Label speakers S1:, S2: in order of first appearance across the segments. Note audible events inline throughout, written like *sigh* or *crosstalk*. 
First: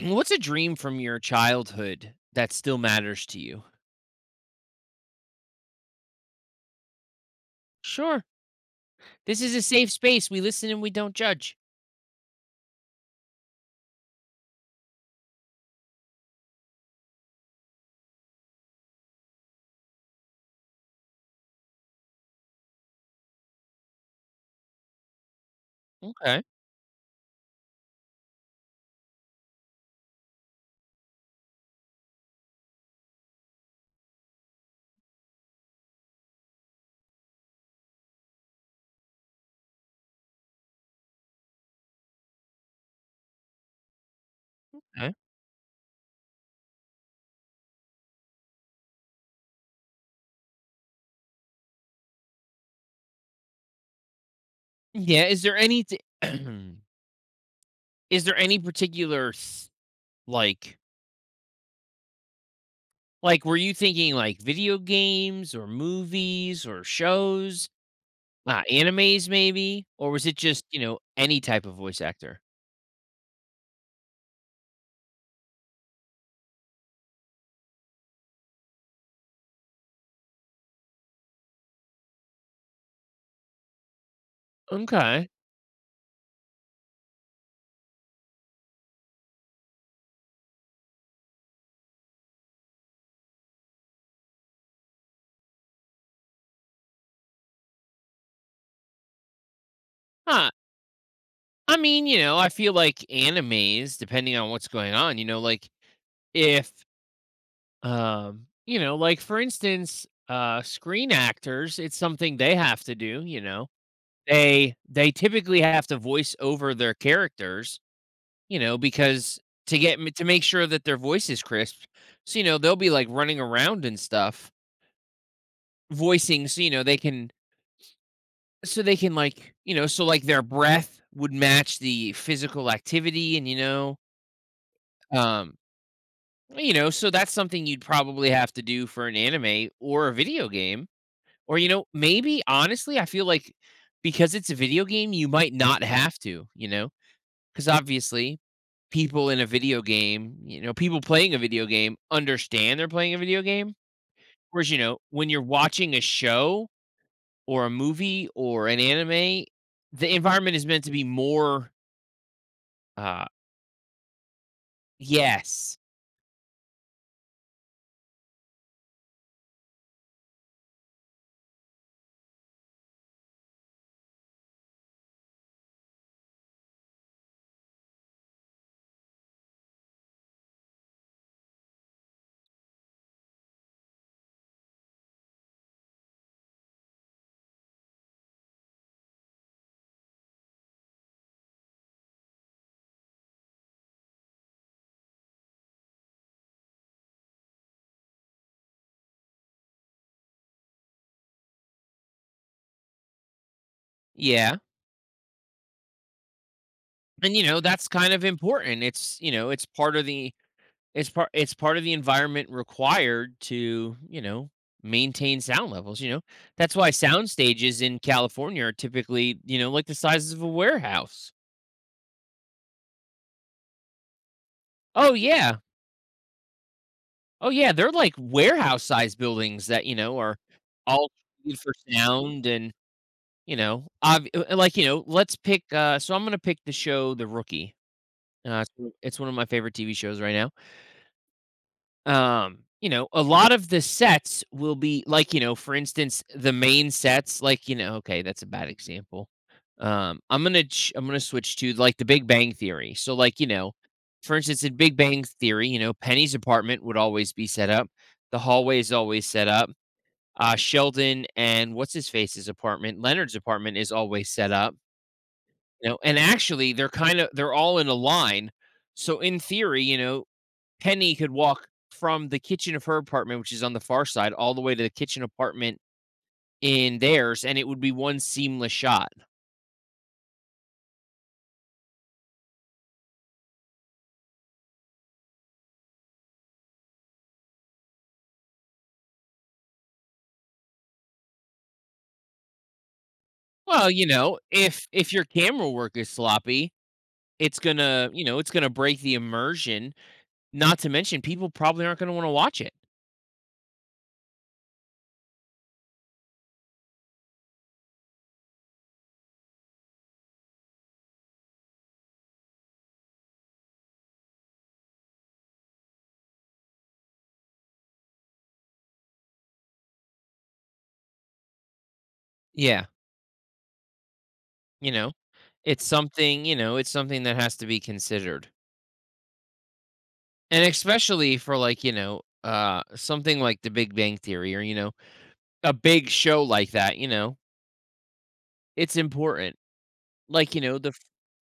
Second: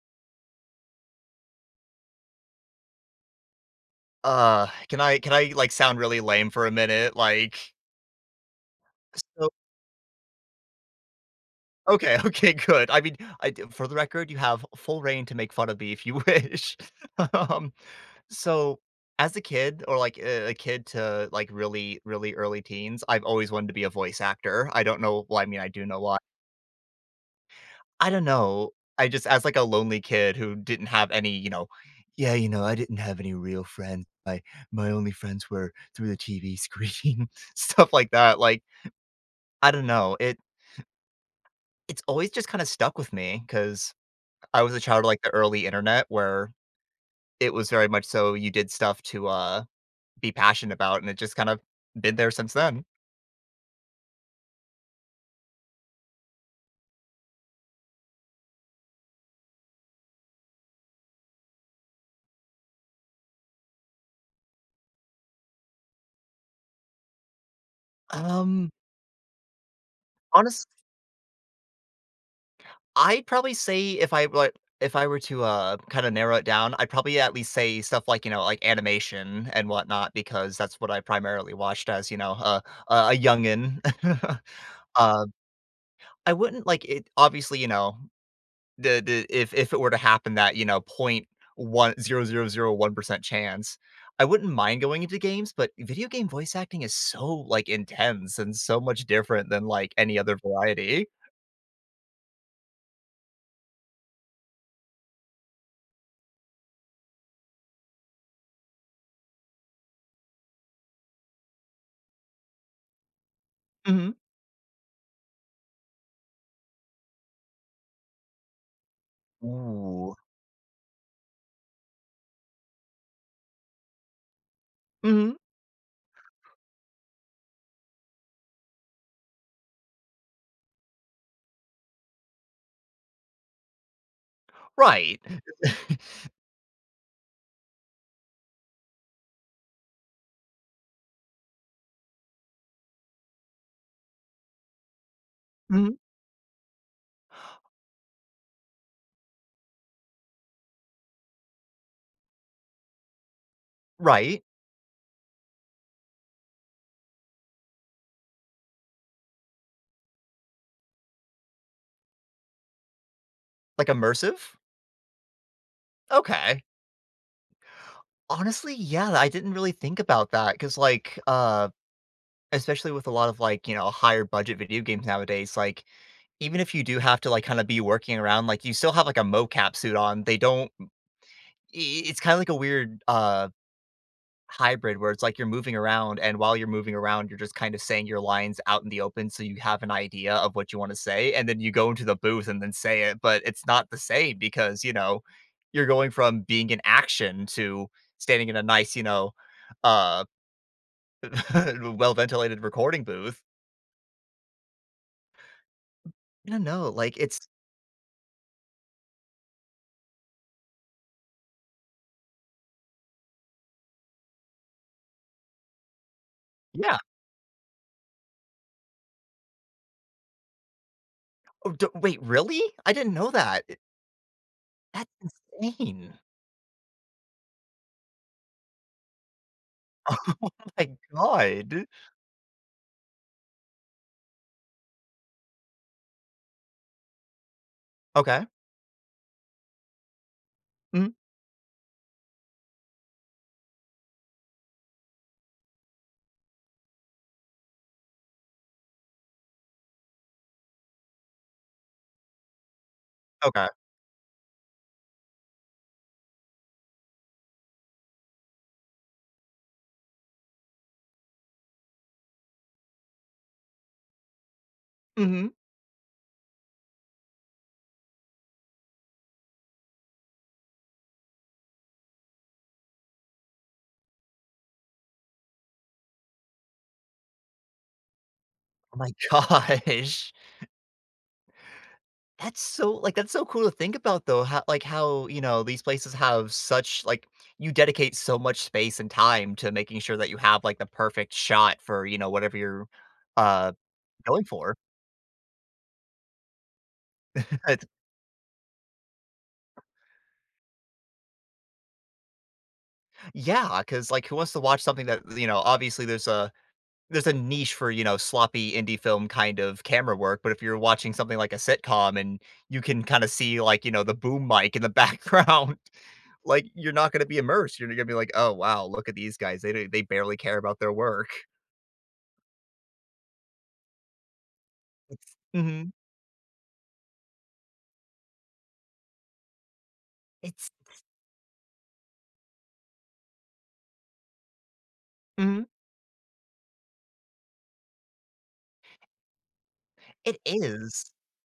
S1: What's a dream from your childhood that still matters to you?
S2: Can I, like, sound really lame for a minute? Like,
S1: Sure. This
S2: so
S1: is a safe space. We listen and we don't judge.
S2: okay, *laughs* okay, good. I mean, I d for the record, you have full reign to make fun of me if you wish. *laughs* Um, so as a kid or, like, a kid to, like, really, really early teens, I've always wanted to be a voice actor. I don't know, well, I mean, I do know why.
S1: Okay.
S2: I don't know. I just as, like, a lonely kid who didn't have any. Yeah, I didn't have any real friends. My only friends were through the TV screen, *laughs* stuff like that, like I don't know, it's always just kinda stuck with me because I was a child of,
S1: Okay.
S2: like, the early internet where it was very much so you did stuff to, be passionate about, and it just kind of been there since then.
S1: Yeah. Is there any? *clears throat* Is there any particular like like were you thinking like video games or movies or shows,
S2: Um,
S1: animes maybe, or was it just
S2: honest
S1: any type of voice actor?
S2: I'd probably say if I like if I were to, kinda narrow it down, I'd probably at least say stuff like, you know, like, animation and whatnot because that's what I primarily watched as, you know, a youngin. *laughs* Uh,
S1: Okay.
S2: I wouldn't, like, it obviously. The if it were to happen that, you know, point one zero zero zero one percent chance, I wouldn't mind going into games, but video game voice acting is so, like, intense and so much different than, like, any other
S1: Huh.
S2: variety.
S1: I mean, you know, I feel like animes, depending on what's going on, you know, if like for instance, screen actors, it's something they have to do, you know.
S2: Mhm.
S1: They typically have to voice over their characters, you know, because
S2: Ooh.
S1: to make sure that their voice is crisp. So, you know, they'll be like running around and stuff,
S2: Mhm.
S1: voicing, so you know they can like, you know, so like their breath would match the physical activity, and
S2: Right.
S1: um
S2: *laughs*
S1: so that's something you'd probably have to do for an anime or a video game. Or, you know, maybe honestly, I feel like because it's a video game, you might not
S2: Mhm.
S1: have to, you know? Because obviously, people in a video game, you know, people playing a video game understand they're playing a video game.
S2: Right.
S1: Whereas, you know, when you're watching a show or a movie or an anime, the environment is meant to be more, uh,
S2: Like, immersive?
S1: yes,
S2: Okay. Honestly, yeah, I didn't really think about that because like, especially with a lot of, like, you know, higher budget video games nowadays, like, even if you do have to, like, kinda be working around, like, you still have, like, a mocap suit on. They don't. I it's kinda like a weird, hybrid where it's like you're moving around, and while you're moving around, you're just kind of saying your lines out in the open so you have an idea of what you wanna say, and then you go into the booth and then say it, but it's not the same because, you know, you're going from being in action to standing in a nice, you know, uh, *laughs* well-ventilated recording booth.
S1: yeah.
S2: I don't know, like,
S1: And, you
S2: it's
S1: know, that's kind of important. It's, you know, it's part of the environment required to, you know, maintain sound levels, you know? That's why
S2: yeah.
S1: sound stages in California are typically, you know, like the sizes of a warehouse.
S2: Oh, d wait, really? I didn't know that. That's
S1: Oh, yeah.
S2: insane.
S1: Oh, yeah, they're like warehouse-sized buildings that, you know, are
S2: *laughs* Oh my
S1: all treated for
S2: god.
S1: sound, and, you know, ob like, you know, so I'm gonna pick the show The Rookie.
S2: Okay.
S1: Uh, it's it's one of my favorite TV shows right now.
S2: Mhm.
S1: You know, a lot of the sets will be like, you know, for instance, the main sets, like, you know, okay, that's a bad example. I'm gonna switch to like the Big Bang Theory. So, like, you
S2: Okay.
S1: know, for instance, in Big Bang Theory, you know, Penny's apartment would always be set up. The hallway is always set up. Sheldon and what's his face's apartment, Leonard's apartment is always set up.
S2: Mhm.
S1: You know, and actually, they're kind of they're all in a line. So in theory, you know, Penny could walk from the kitchen of her apartment, which is on the far side, all the way to the kitchen apartment in theirs, and it would be one seamless
S2: Oh my
S1: shot.
S2: gosh. That's so cool to think about though, how how, you know, these places have you dedicate so much space and time to making sure that you have, like, the perfect shot for, you know, whatever you're, uh,
S1: Well, you know,
S2: going for.
S1: if your camera work is sloppy, it's
S2: *laughs*
S1: gonna, you know, it's gonna break the immersion. Not to mention, people probably aren't gonna want to watch it.
S2: Yeah, because like, who wants to watch something that, you know, obviously there's a niche for, you know, sloppy indie film kind of camera work, but if you're watching something like a sitcom and you can kinda see, like, you know, the boom mic in the *laughs* background, like, you're not gonna be immersed, you're gonna be like, "Oh, wow, look at these guys, they don't they barely care about their work."
S1: Yeah, you know,
S2: It's
S1: it's
S2: Mhm.
S1: something, you know, it's something that has to be considered, and
S2: It's
S1: especially for like, you know, something like The Big Bang Theory, or you know,
S2: Mhm.
S1: a big show like that. You know, it's important.
S2: It
S1: Like you know the
S2: is.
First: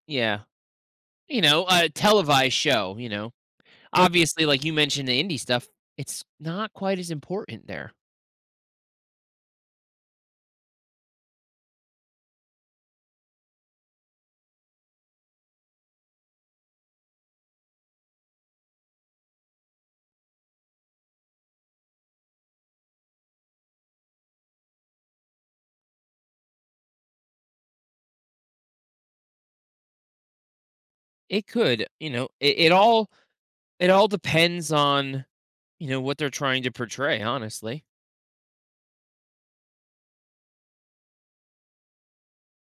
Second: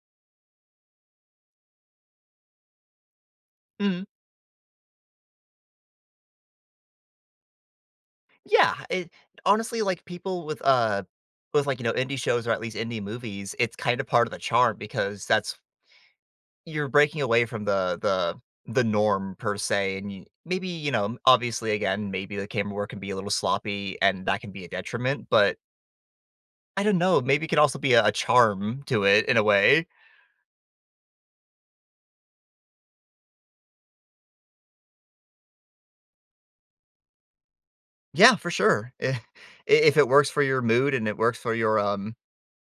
S1: Yeah. You know, a televised show, you know. Yep.
S2: Mhm.
S1: Obviously, like you mentioned, the indie stuff, it's not quite as important there.
S2: Yeah, it honestly, like, people with, with, like, you know, indie shows or at least indie movies, it's kind of part of the charm because that's you're breaking away from the norm per se and you, maybe you know obviously again maybe the camera work can be a little sloppy and that can be a detriment but I don't know maybe it can also be a charm to it in a way.
S1: It could, you know, it, it all depends on, you know, what they're trying to portray, honestly.
S2: Yeah, for sure. *laughs* If it works for your mood and it works for your um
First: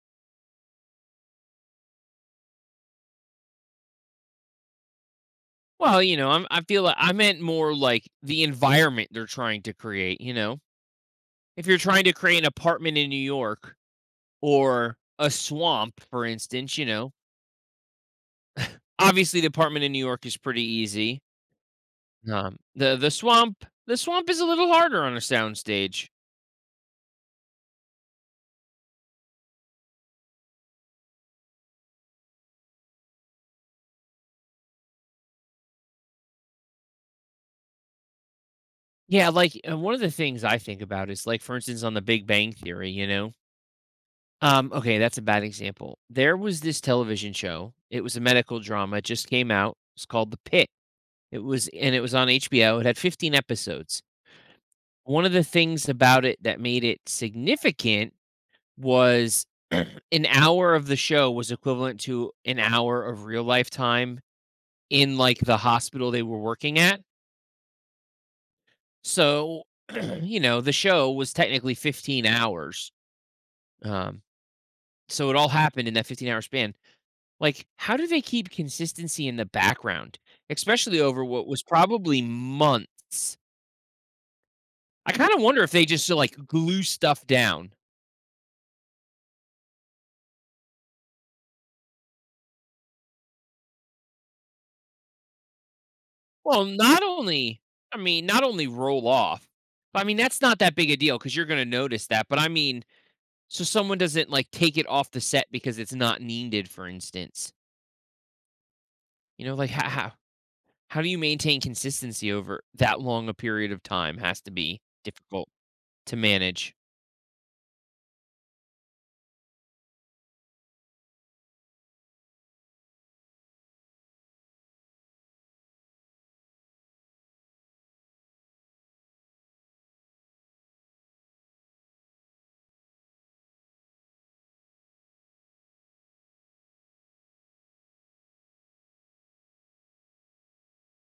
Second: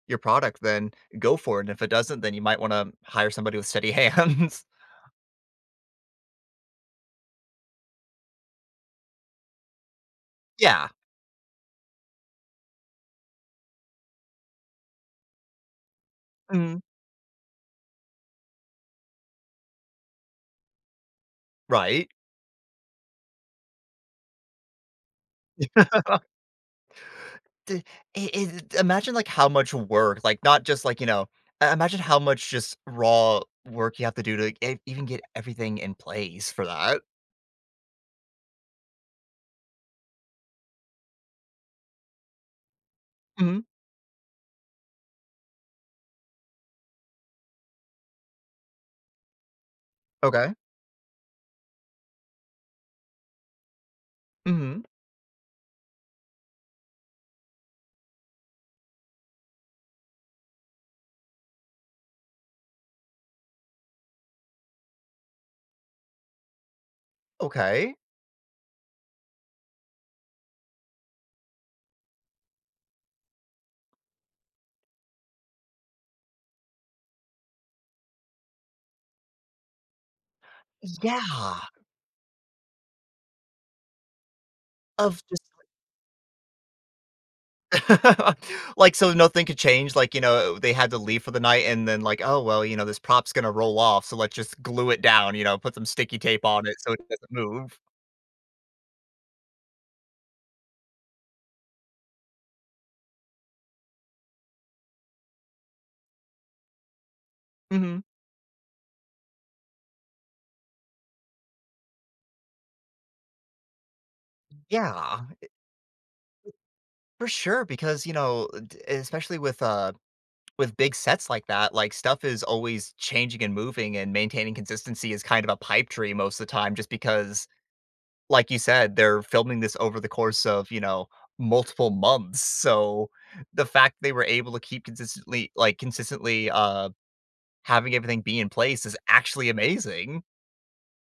S2: your product, then go for it, and if it doesn't then you might want to hire somebody with steady hands.
S1: Well, you know, I feel like I meant more like the environment they're trying to create, you know.
S2: *laughs* Yeah.
S1: If you're trying to create an apartment in New York or a swamp, for instance,
S2: Mhm.
S1: you know, obviously the apartment in New York is pretty easy.
S2: Right.
S1: The swamp is a little harder on a soundstage.
S2: The it it Imagine, like, how much work, like, not just, like, you know I imagine how much just raw work you have to do to like, e even get everything in place for that.
S1: Yeah, like one of the things I think about is, like, for instance, on the Big Bang Theory, you know.
S2: Mhm.
S1: Okay, that's a bad example. There was this television show. It was a medical drama. It just came out. It's called The
S2: Okay.
S1: Pit. It was on HBO. It had 15 episodes.
S2: Mhm.
S1: One of the things about it that made it significant was *clears throat* an hour of the show was equivalent to an hour of real life time in like the hospital they were working at.
S2: Okay.
S1: So, *clears throat* you know, the show was technically 15 hours. Um, so it all happened in that 15-hour span. Like, how do they keep consistency in the background, especially over what
S2: Yeah.
S1: was probably months? I
S2: Of
S1: kind of
S2: just.
S1: wonder if they just like glue stuff down.
S2: *laughs* Like, so nothing could change, like, you know, they had to leave for the night and then, like, "Oh, well, you know, this prop's gonna roll off, so let's just glue it down," you know, put some sticky tape
S1: Well,
S2: on it so it
S1: not
S2: doesn't
S1: only,
S2: move.
S1: I mean, not only roll off, I mean, that's not that big a deal because you're going to notice that. But I mean, so someone doesn't like take it off the set because it's not needed, for instance.
S2: Mhm.
S1: You know, like, how do you maintain consistency over that long a period of time? Has to be
S2: Yeah,
S1: difficult to manage.
S2: for sure, because, you know, d especially with big sets like that, like, stuff is always changing and moving, and maintaining consistency is kind of a pipe dream most of the time just because, like you said, they're filming this over the course of, you know, multiple months, so the fact they were able to keep consistently, having everything be in place is actually amazing.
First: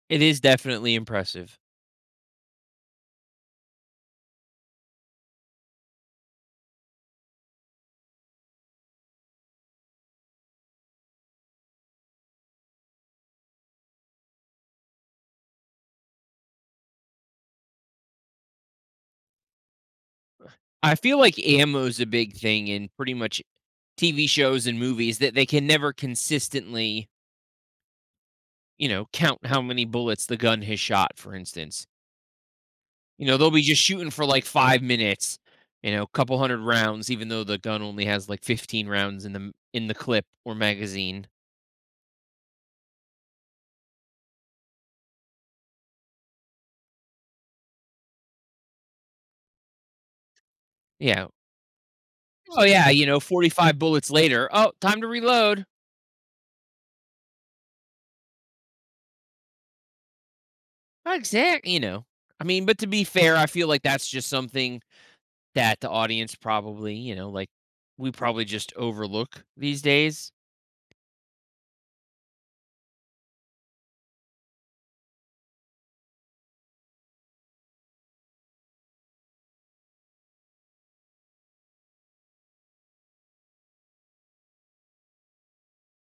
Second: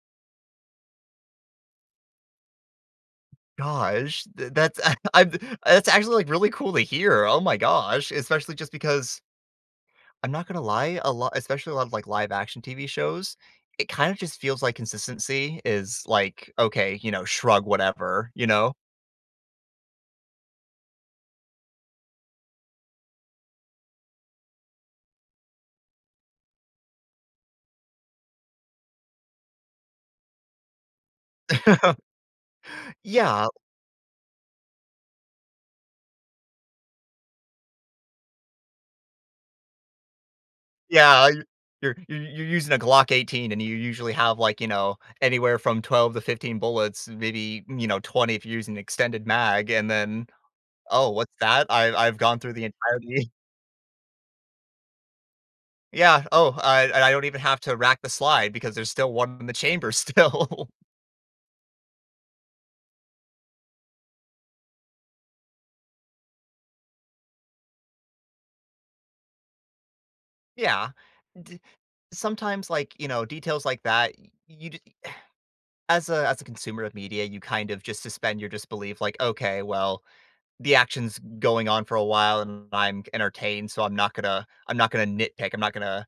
S1: It is definitely impressive.
S2: Gosh, th that's *laughs* I'm that's actually, like, really cool to hear, oh my gosh, especially just because I'm not gonna lie, a lot especially a lot of, like, live action TV shows, it kind of just feels like consistency is like, "Okay, you know, shrug, whatever," you know?
S1: I feel like ammo is a big thing in pretty much TV shows and movies that they can never consistently, you know, count how many bullets the gun has shot, for instance.
S2: *laughs*
S1: You know,
S2: Yeah,
S1: they'll be just shooting for like 5 minutes, you know, a couple hundred rounds, even though the gun only has like 15 rounds in the clip or magazine.
S2: yeah, you're using a Glock 18, and you usually have, like, you know, anywhere from 12 to 15 bullets, maybe, you know, 20 if you're using extended mag, and then, "Oh,
S1: Yeah.
S2: what's that? I've gone through
S1: Oh
S2: the
S1: yeah, you know,
S2: entirety." *laughs*
S1: 45 bullets later. Oh, time to reload.
S2: Yeah, "Oh, I don't even have to rack the slide because there's still one in the chamber still."
S1: Exactly, you know, I mean, but to be fair, I feel like that's just something that the audience probably, you know, like, we probably just overlook these days.
S2: *laughs* Yeah. Sometimes, like, you know, details like that y- you d- as a consumer of media, you kind of just suspend your disbelief like, okay, well, the action's going on for a while and I'm entertained, so I'm not gonna nitpick, I'm not gonna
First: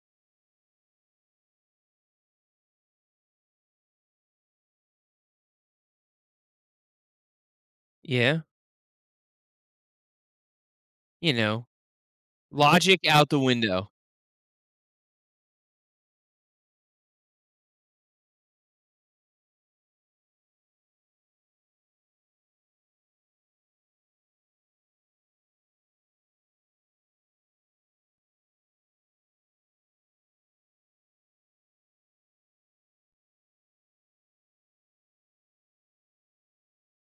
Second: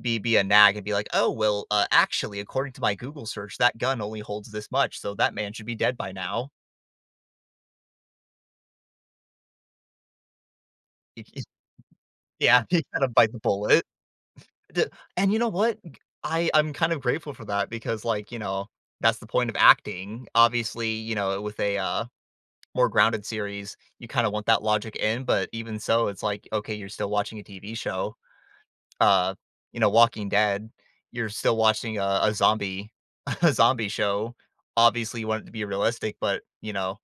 S2: be a nag and be like, "Oh well, actually, according to my google search that gun only holds this much so that man should be dead by now."
S1: Yeah,
S2: Y-
S1: you
S2: y-
S1: know,
S2: yeah. *laughs* You
S1: logic
S2: gotta
S1: out
S2: bite the
S1: the
S2: bullet.
S1: window.
S2: D- and you know what, I'm kind of grateful for that because like, you know, that's the point of acting, obviously, you know, with a more grounded series, you kinda want that logic in, but even so, it's like, okay, you're still watching a TV show. Uh, you know, Walking Dead, you're still watching a zombie *laughs* a zombie show. Obviously, you want it to be realistic, but, you know,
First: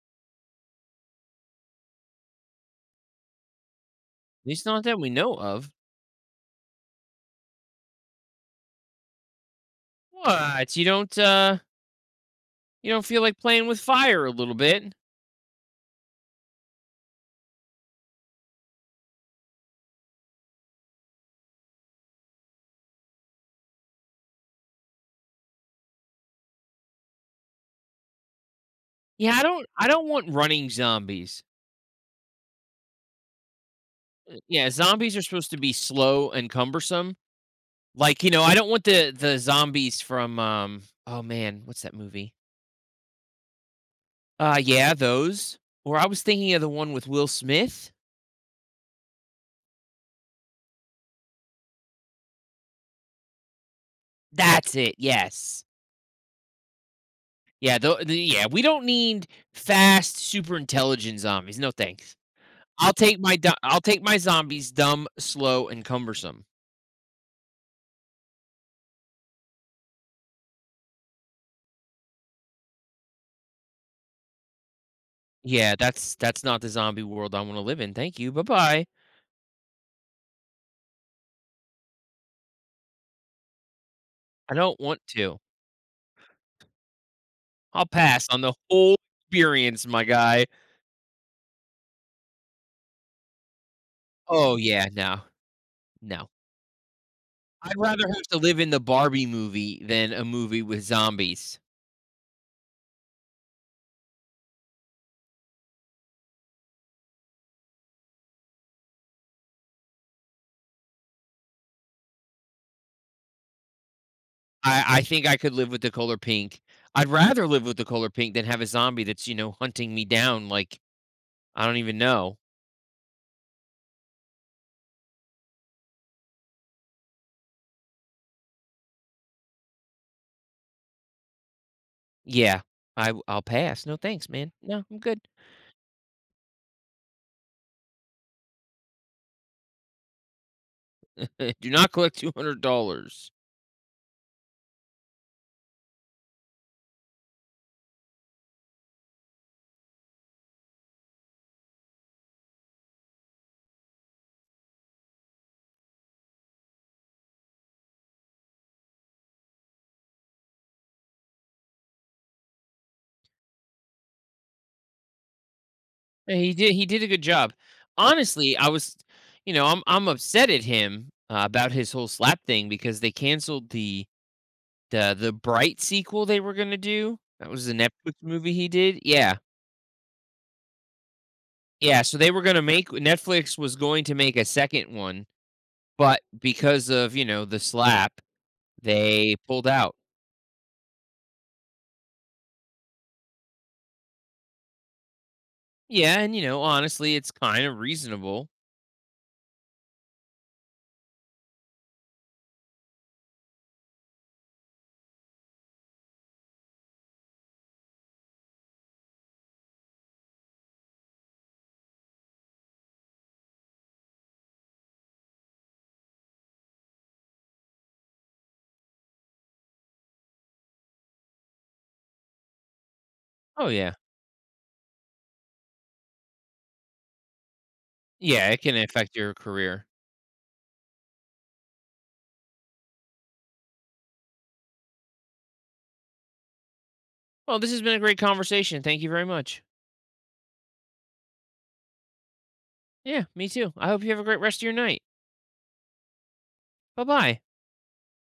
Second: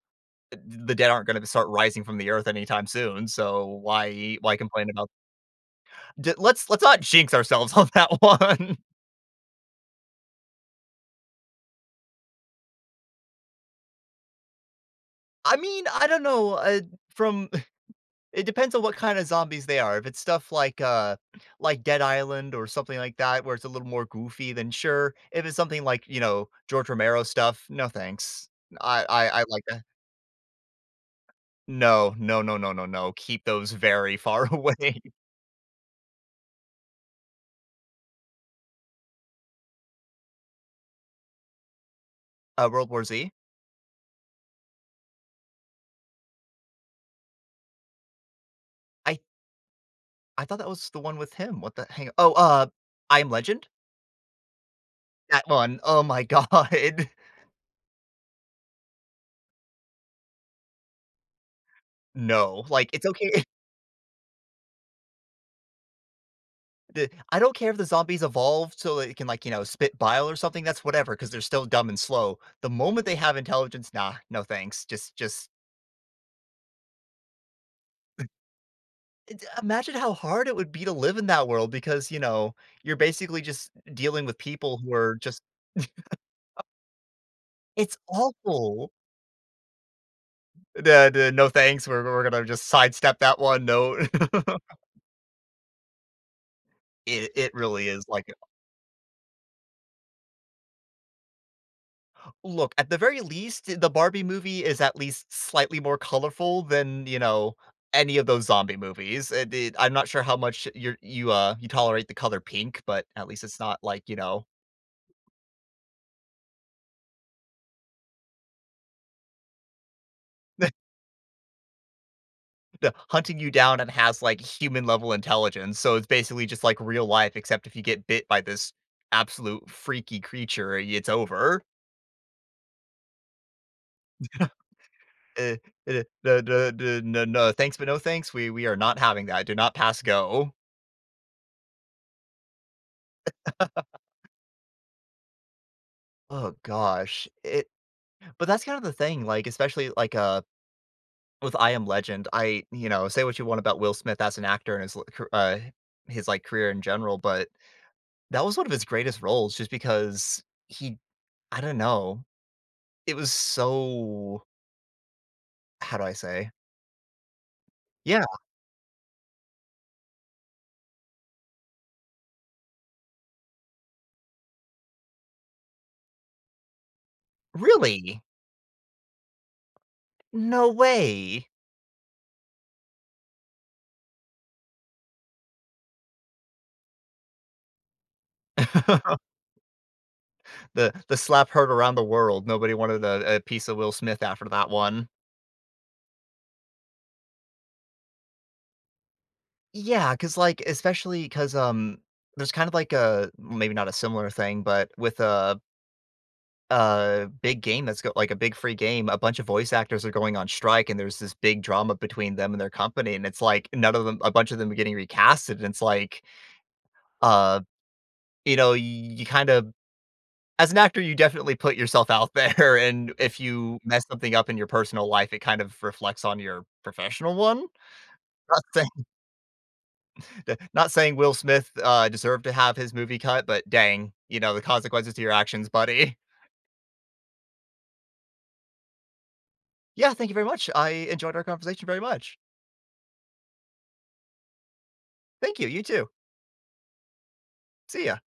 S2: the dead aren't gonna start rising from the earth anytime soon, so why
S1: At
S2: why
S1: least not
S2: complain
S1: that
S2: about
S1: we know of.
S2: d let's not jinx ourselves on that *laughs* one.
S1: What? You don't feel like playing with fire a little bit?
S2: I mean, I don't know. From It depends on what kind of zombies they are. If it's stuff like Dead Island or something like that, where it's a little more goofy, then sure. If it's something like, you know, George Romero stuff, no thanks. I I
S1: Yeah,
S2: I like that.
S1: I don't want running zombies.
S2: No, no, no, no, no, no. Keep those very far *laughs*
S1: Yeah,
S2: away.
S1: zombies are supposed to be slow and cumbersome. Like, you know, I don't want the zombies from, oh man, what's that movie?
S2: World War Z?
S1: Yeah, those. Or I was thinking of the one with Will Smith.
S2: I I thought that was the one with him. What the hang Oh, I Am Legend?
S1: That's it.
S2: That
S1: Yes.
S2: one. Oh my god. *laughs*
S1: Yeah. Yeah, we don't need fast, super intelligent zombies. No thanks.
S2: No. Like, it's okay.
S1: I'll take my zombies dumb, slow, and cumbersome.
S2: The I don't care if the zombies evolve so it can, like, you know, spit bile or something, that's whatever because 'cause they're still dumb and slow. The moment they have intelligence, nah, no thanks. Just
S1: Yeah, that's not the zombie world I want to live in. Thank you. Bye bye.
S2: imagine how hard it would be to live in that world because, you know, you're basically just dealing with
S1: I
S2: people
S1: don't
S2: who
S1: want
S2: are just
S1: to. I'll
S2: it's
S1: pass on the
S2: awful.
S1: whole experience, my guy.
S2: The No thanks, we're gonna just sidestep that one, no. *laughs*
S1: Oh yeah, no, no.
S2: It
S1: I'd
S2: really is
S1: rather have
S2: like
S1: to live in the Barbie movie than a movie with zombies.
S2: Look, at the very least, the Barbie movie is at least slightly more colorful than, you know, any of those zombie movies. I'm not sure how much you tolerate the color pink, but at least it's not, like, you know.
S1: I think I could live with the color pink. I'd rather live with the color pink than have a zombie that's, you know, hunting me down like
S2: *laughs*
S1: I don't even know.
S2: The hunting you down and has like human level intelligence. So it's basically just like real life, except if you get bit by this absolute freaky creature, it's over.
S1: Yeah, I'll pass. No, thanks, man.
S2: *laughs*
S1: No, I'm good.
S2: Uh, no, no, no, no, no, thanks, but no thanks. We are not having that. Do not pass go.
S1: *laughs* Do not collect $200.
S2: *laughs* Oh gosh, it but that's kind of the thing, like, especially, like, with I Am Legend, say what you want about Will Smith as an actor and his, like, career in general, but that was one of his greatest roles just because he I don't know. It was so, how do I
S1: Yeah,
S2: say?
S1: he did a good job.
S2: Yeah,
S1: Honestly, I was you know, I'm upset at him, about his whole slap thing because they canceled the Bright sequel they were gonna do. That was the Netflix
S2: really?
S1: movie he did. Yeah.
S2: No way.
S1: Yeah, so they were gonna make Netflix was going to make a second one. But because of, you know, the slap,
S2: *laughs*
S1: they pulled out.
S2: The slap heard around the world. Nobody wanted a piece of Will Smith after that one.
S1: Yeah, and, you know, honestly, it's kind of reasonable.
S2: Yeah, because like, especially because there's kind of like a well, maybe not a similar thing, but with, a big game a big free game, a bunch of voice actors are going on strike, and there's this big drama between them and their company, and it's like none of them a bunch of them are getting recasted, and it's like, uh, you know, you kinda as an actor, you definitely put yourself out there, *laughs* and if
S1: Oh,
S2: you
S1: yeah.
S2: mess something up in your personal life, it kind of reflects on your professional one.
S1: Yeah, it
S2: Not
S1: can
S2: saying
S1: affect your career.
S2: *laughs* not saying Will Smith, deserved to have his movie cut, but dang, you know, the consequences to your actions, buddy.
S1: Well, this has been a great conversation. Thank you very much.
S2: Yeah, thank you very much. I enjoyed our conversation very much.
S1: Yeah, me too. I hope you have a great rest of your night.
S2: Thank you, you too.
S1: Bye bye.
S2: See ya.